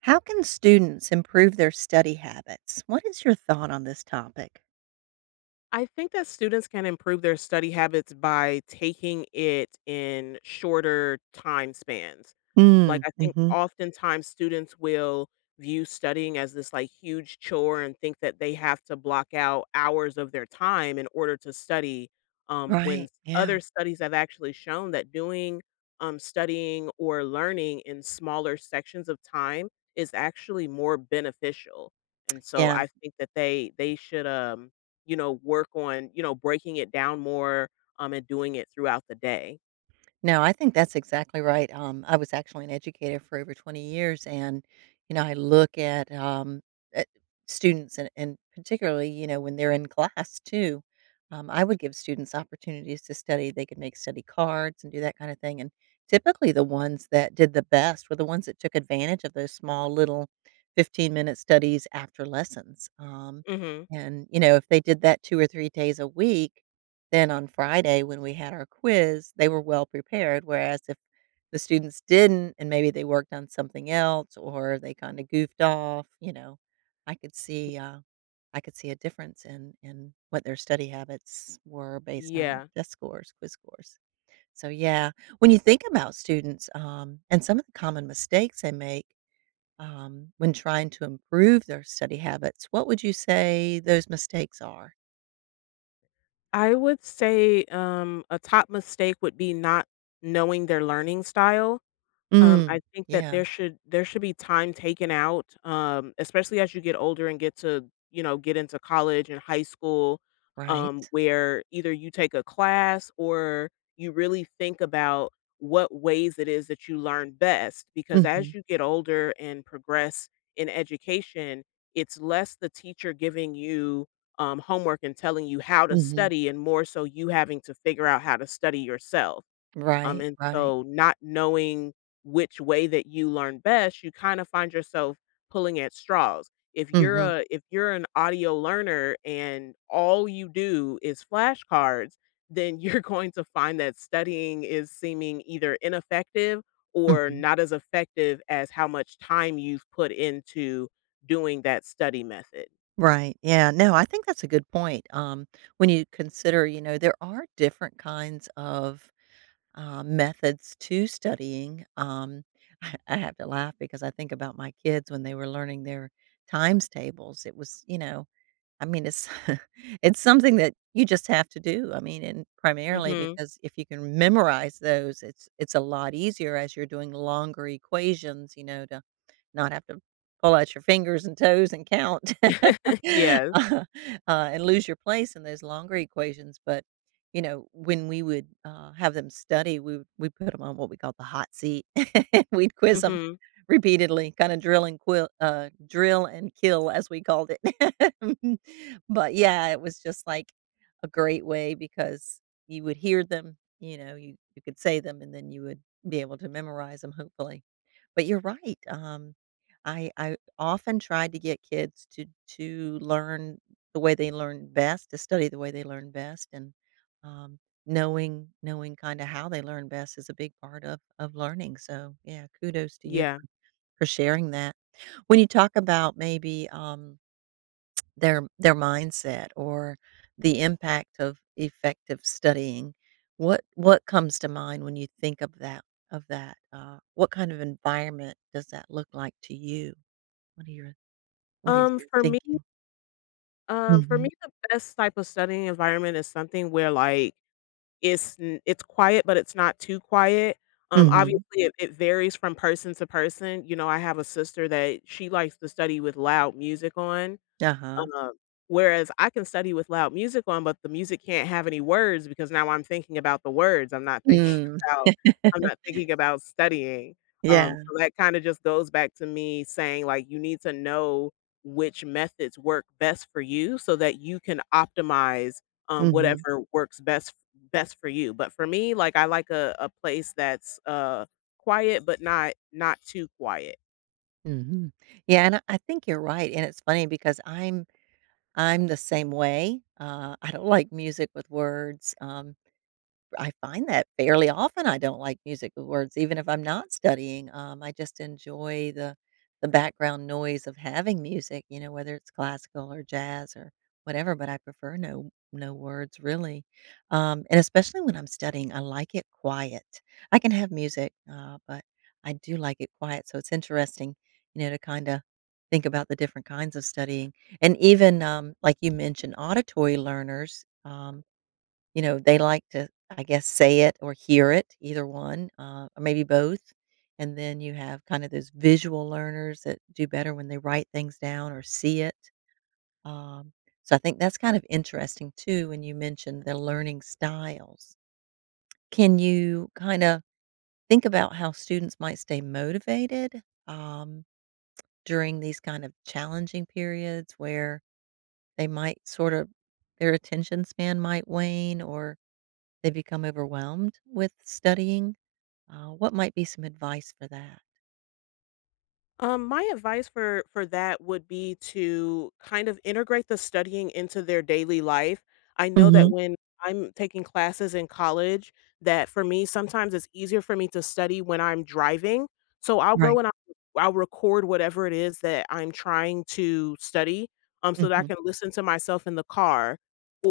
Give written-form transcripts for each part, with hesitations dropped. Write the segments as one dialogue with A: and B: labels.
A: How can students improve their study habits? What is your thought on this topic?
B: I think that students can improve their study habits by taking it in shorter time spans. Like,
A: Mm,
B: I think
A: mhm.
B: oftentimes students will view studying as this, like, huge chore and think that they have to block out hours of their time in order to study,
A: Right, yeah.
B: other studies have actually shown that studying or learning in smaller sections of time is actually more beneficial, and so
A: Yeah.
B: I think that they should, work on, breaking it down more, and doing it throughout the day.
A: No, I think that's exactly right. I was actually an educator for over 20 years, and you know, I look at, at students, and particularly, you know, when they're in class too. I would give students opportunities to study. They could make study cards and do that kind of thing. And typically, the ones that did the best were the ones that took advantage of those small little 15-minute studies after lessons. Um,
B: Mhm.
A: and you know, if they did that 2 or 3 days a week, then on Friday, when we had our quiz, they were well prepared, whereas if the students didn't and maybe they worked on something else or they kinda goofed off, you know, I could see, uh, I could see a difference in what their study habits were based on the
B: Yeah.
A: test scores, quiz scores. So, yeah, when you think about students, and some of the common mistakes they make, when trying to improve their study habits, what would you say those mistakes are?
B: I would say, a top mistake would be not knowing their learning style. I
A: Mm.
B: think that
A: Yeah,
B: there should be time taken out, especially as you get older and get to, you know, get into college and high school,
A: right.
B: where either you take a class or you really think about what ways it is that you learn best. Because
A: Mhm.
B: as you get older and progress in education, it's less the teacher giving you homework and telling you how to
A: Mhm.
B: study, and more so you having to figure out how to study yourself,
A: Right,
B: and
A: right.
B: so not knowing which way that you learn best, you kind of find yourself pulling at straws. If you're
A: Mhm,
B: an audio learner and all you do is flashcards, then you're going to find that studying is seeming either ineffective or
A: mhm.
B: not as effective as how much time you've put into doing that study method.
A: Right, yeah, no, I think that's a good point, when you consider, you know, there are different kinds of, methods to studying, um, I have to laugh because I think about my kids when they were learning their times tables, it was you know, I mean, it's it's something that you just have to do, I mean, and primarily
B: Mhm.
A: because if you can memorize those, it's a lot easier as you're doing longer equations, you know, to not have to pull out your fingers and toes and count uh,
B: Yes.
A: uh, and lose your place in those longer equations. But you know, when we would have them study, we put them on what we call the hot seat. We'd quiz them
B: Mhm.
A: repeatedly, kind of drill and quill, drill and kill, as we called it. But yeah, it was just like a great way because you would hear them, you know, you could say them, and then you would be able to memorize them, hopefully. But you're right. I often tried to get kids to learn the way they learn best, to study the way they learn best, and, um, knowing kinda how they learn best is a big part of learning, so, yeah, kudos to you
B: Yeah.
A: for sharing that. When you talk about maybe, their mindset or the impact of effective studying, what comes to mind when you think of that of that? What kind of environment does that look like to you? What are your what is
B: Um,
A: your
B: for me
A: thinking?
B: For me,
A: Mhm,
B: the best type of studying environment is something where it's quiet, but it's not too quiet.
A: mhm,
B: Obviously, it varies from person to person. You know, I have a sister that she likes to study with loud music on,
A: uh-huh.
B: um, whereas I can study with loud music on, but the music can't have any words because now I'm thinking about the words. I'm not thinking
A: Mm,
B: about I'm not thinking about studying.
A: yeah,
B: So that kind of just goes back to me saying like you need to know which methods work best for you so that you can optimize,
A: mhm,
B: whatever works best for you. But for me, like I like a place that's quiet but not too quiet.
A: mhm. Yeah, and I think you're right, and it's funny because I'm the same way. I don't like music with words. Um, I find that fairly often I don't like music with words, even if I'm not studying. I just enjoy the background noise of having music, you know, whether it's classical or jazz or whatever. But I prefer no no words really, and especially when I'm studying, I like it quiet. I can have music, but I do like it quiet. So it's interesting, you know, to kind of think about the different kinds of studying, and even like you mentioned, auditory learners. You know, they like to, I guess, say it or hear it, either one, or maybe both. And then you have kind of those visual learners that do better when they write things down or see it. Um, so I think that's kind of interesting too when you mentioned the learning styles. Can you kind of think about how students might stay motivated, um, during these kind of challenging periods where they might sort of their attention span might wane or they become overwhelmed with studying. What might be some advice for that?
B: My advice for that would be to kind of integrate the studying into their daily life. I know that
A: Mhm.
B: when I'm taking classes in college, that for me sometimes it's easier for me to study when I'm driving. So I'll go
A: Right.
B: and I'll record whatever it is that I'm trying to study, so that I
A: Mhm.
B: can listen to myself in the car.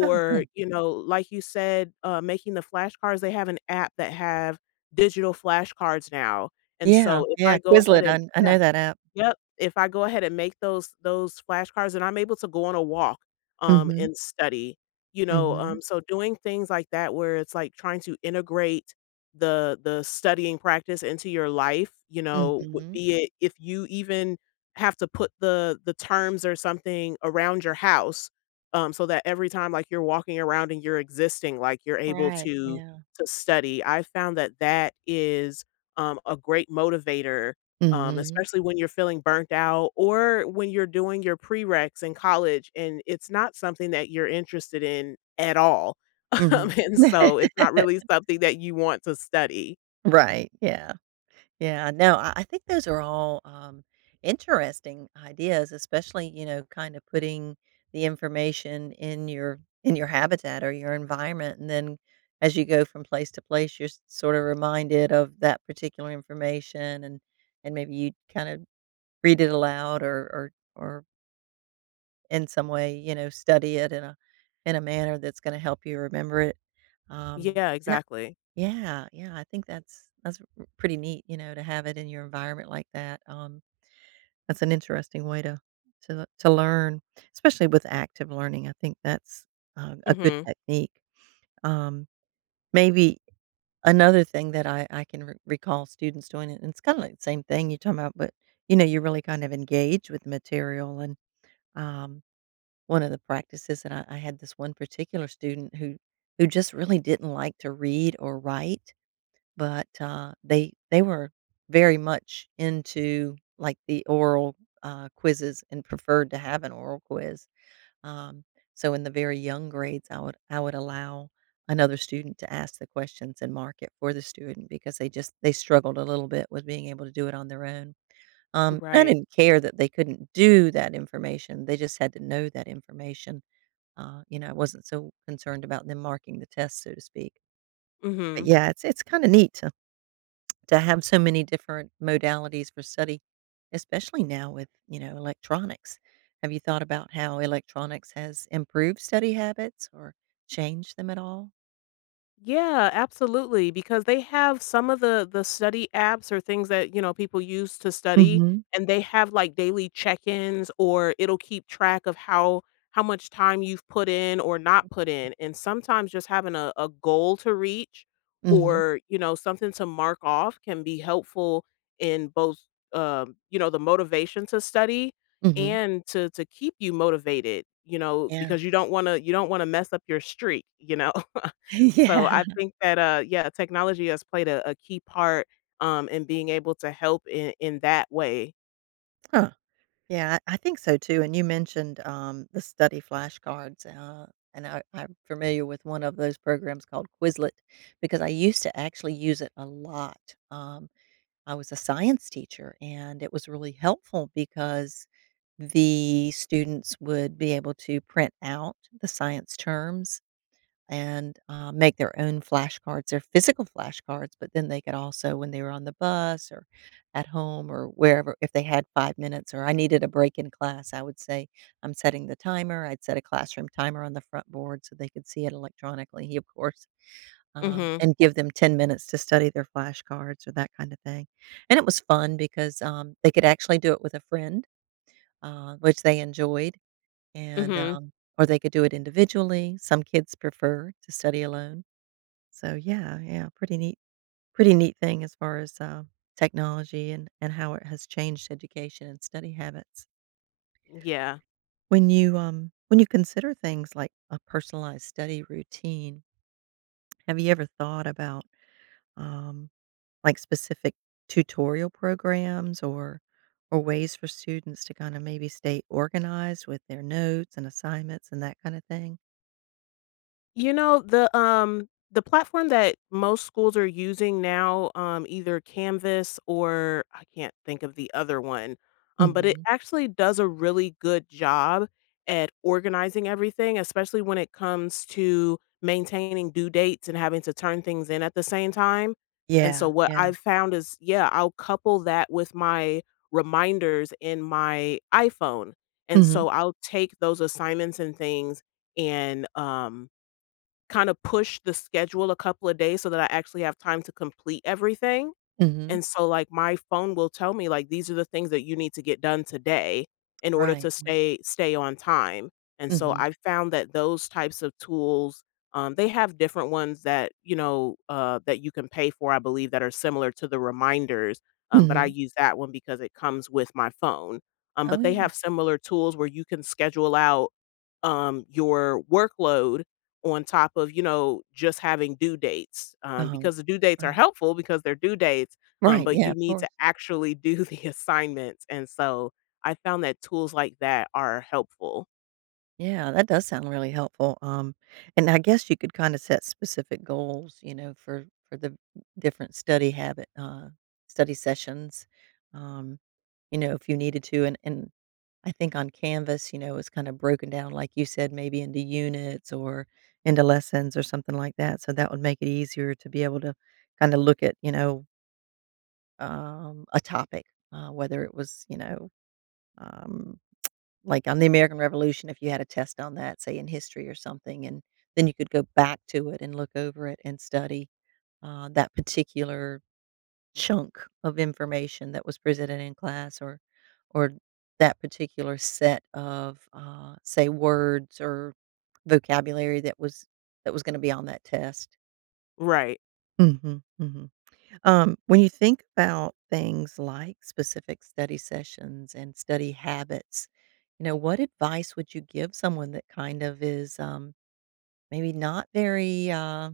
A: Oh, good.
B: you know, like you said, making the flashcards. They have an app that have digital flashcards now, and
A: Yeah,
B: so if
A: yeah,
B: I go ahead
A: Quizlet,
B: and
A: I
B: yeah
A: know that app.
B: Yep, if I go ahead and make those flashcards and I'm able to go on a walk,
A: Mhm,
B: and study,
A: mhm,
B: so doing things like that where it's like trying to integrate the studying practice into your life, you know, w
A: mhm.
B: be it if you even have to put the terms or something around your house, so that every time, like, you're walking around and you're existing, like, you're able
A: Right, yeah.
B: to study. I found that that is, a great motivator,
A: Mhm,
B: especially when you're feeling burnt out or when you're doing your prereqs in college and it's not something that you're interested in at all.
A: mhm.
B: And so it's not really something that you want to study.
A: Right, yeah. Yeah, no, I think those are all interesting ideas, especially, you know, kind of putting the information in your habitat or your environment, and then as you go from place to place, you're sort of reminded of that particular information, and maybe you kind of read it aloud or in some way, you know, study it in a manner that's going to help you remember it. Um,
B: Yeah,
A: and I,
B: exactly.
A: yeah, yeah, I think that's r pretty neat, you know, to have it in your environment like that, that's an interesting way to to learn, especially with active learning, I think that's, a good
B: Mhm.
A: technique. Um, maybe another thing that I can re recall students doing, and it's kinda like the same thing you're talking about, but, you know, you really kind of engage with the material, and, um, one of the practices that I had, this one particular student who just really didn't like to read or write. But, they were very much into, like, the oral, quizzes and preferred to have an oral quiz. Um, so in the very young grades, I would allow another student to ask the questions and mark it for the student because they just they struggled a little bit with being able to do it on their own. I
B: Right.
A: didn't care that they couldn't do that information, they just had to know that information. You know, I wasn't so concerned about them marking the test, so to speak. But
B: Mhm.
A: yeah, it's kinda neat to have so many different modalities for study, especially now with, you know, electronics. Have you thought about how electronics has improved study habits or changed them at all?
B: Yeah, absolutely, because they have some of the study apps or things that, you know, people use to study,
A: Mhm.
B: and they have, like, daily check-ins or it'll keep track of how much time you've put in or not put in, and sometimes just having a goal to reach
A: Mhm,
B: or, you know, something to mark off can be helpful in both, you know, the motivation to study
A: mhm,
B: and to keep you motivated, you know,
A: yeah.
B: because you don't wanna mess up your streak, you know? So
A: Yeah.
B: I think that, yeah, technology has played a key part, in being able to help in that way.
A: Huh, yeah, I think so too, and you mentioned, the study flashcards, and I'm familiar with one of those programs called Quizlet because I used to actually use it a lot, um I was a science teacher, and it was really helpful because the students would be able to print out the science terms and make their own flashcards, their physical flashcards, but then they could also, when they were on the bus or at home or wherever, if they had 5 minutes or I needed a break in class, I would say, I'm setting the timer. I'd set a classroom timer on the front board so they could see it electronically, of course,
B: Mhm,
A: and give them 10 minutes to study their flashcards or that kind of thing. And it was fun because, they could actually do it with a friend, which they enjoyed, and,
B: mhm,
A: or they could do it individually. Some kids prefer to study alone. So, yeah, yeah, pretty neat thing as far as, technology and how it has changed education and study habits.
B: yeah.
A: When you consider things like a personalized study routine, have you ever thought about, um like, specific tutorial programs or ways for students to kinda maybe stay organized with their notes and assignments and that kinda thing?
B: You know, the, um the platform that most schools are using now, either Canvas or I can't think of the other one, but it
A: Mhm.
B: actually does a really good job at organizing everything, especially when it comes to maintaining due dates and having to turn things in at the same time, and so
A: Yeah,
B: what
A: yeah.
B: I've found is, yeah, I'll couple that with my reminders in my iPhone, and
A: Mhm,
B: so I'll take those assignments and things and, um kind of push the schedule a couple of days so that I actually have time to complete everything.
A: mhm.
B: And so, like, my phone will tell me, like, "These are the things that you need to get done today in order
A: Right,
B: to
A: right.
B: stay on time." And so
A: Mhm,
B: I found that those types of tools, they have different ones that, you know, that you can pay for, I believe, that are similar to the reminders, but I
A: mhm.
B: use that one because it comes with my phone.
A: Oh,
B: But they
A: yeah.
B: have similar tools where you can schedule out, your workload on top of, you know, just having due dates,
A: Oh,
B: because the due dates are
A: right.
B: helpful because they're due dates,
A: Right,
B: but
A: yeah,
B: you
A: of
B: need
A: course.
B: to actually do the assignments, and so I found that tools like that are helpful.
A: Yeah, that does sound really helpful, and I guess you could kinda set specific goals, you know, for the different study habit, study sessions, um, you know, if you needed to, and I think on Canvas, you know, it's kinda broken down, like you said, maybe into units or into lessons or something like that, so that would make it easier to be able to kinda look at, you know, a topic, whether it was, you know, um, like on the American Revolution, if you had a test on that, say, in history or something, and then you could go back to it and look over it and study, that particular chunk of information that was presented in class or that particular set of say words or vocabulary that was going to be on that test.
B: Right.
A: Mhm, mhm. When you think about things like specific study sessions and study habits. You know, what advice would you give someone that kind of is maybe not very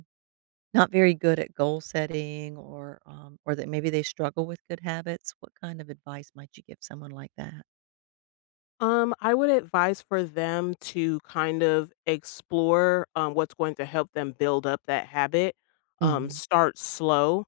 A: not very good at goal setting or that maybe they struggle with good habits, what kind of advice might you give someone like that?
B: I would advise for them to kind of explore, what's going to help them build up that habit.
A: Mhm.
B: Start slow.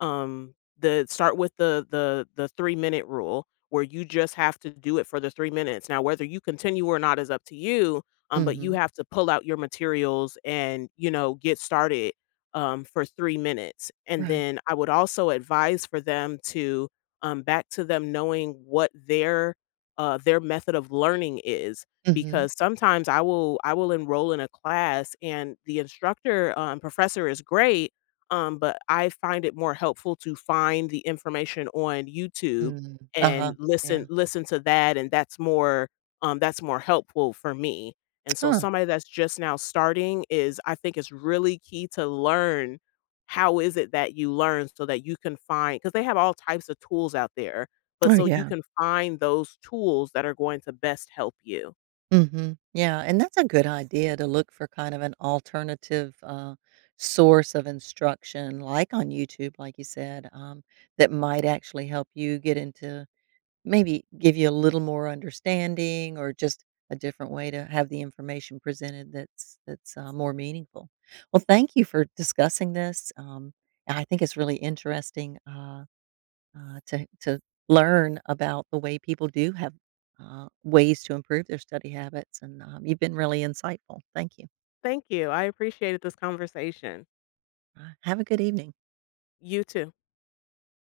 B: The Start with the 3-minute rule where you just have to do it for the 3 minutes. Now, whether you continue or not is up to you, but you
A: Mhm.
B: have to pull out your materials and, you know, get started, for 3 minutes. And
A: Right.
B: then I would also advise for them to, back to them knowing what their method of learning is
A: Mhm.
B: because sometimes I will enroll in a class and the professor is great, but I find it more helpful to find the information on YouTube
A: Mm. Uh-huh.
B: and
A: Yeah.
B: listen to that, and that's more helpful for me. And so
A: Huh.
B: somebody that's just now starting is I think it's really key to learn how is it that you learn so that you can find because they have all types of tools out there but
A: Oh,
B: so you
A: yeah.
B: can find those tools that are going to best help you.
A: Mhm. Yeah, and that's a good idea to look for kind of an alternative source of instruction, like on YouTube, like you said, that might actually help you get into, maybe give you a little more understanding or just a different way to have the information presented that's, more meaningful. Well, thank you for discussing this, and I think it's really interesting, to learn about the way people do have, ways to improve their study habits, and, you've been really insightful. Thank you.
B: Thank you. I appreciated this conversation.
A: Have a good evening.
B: You too.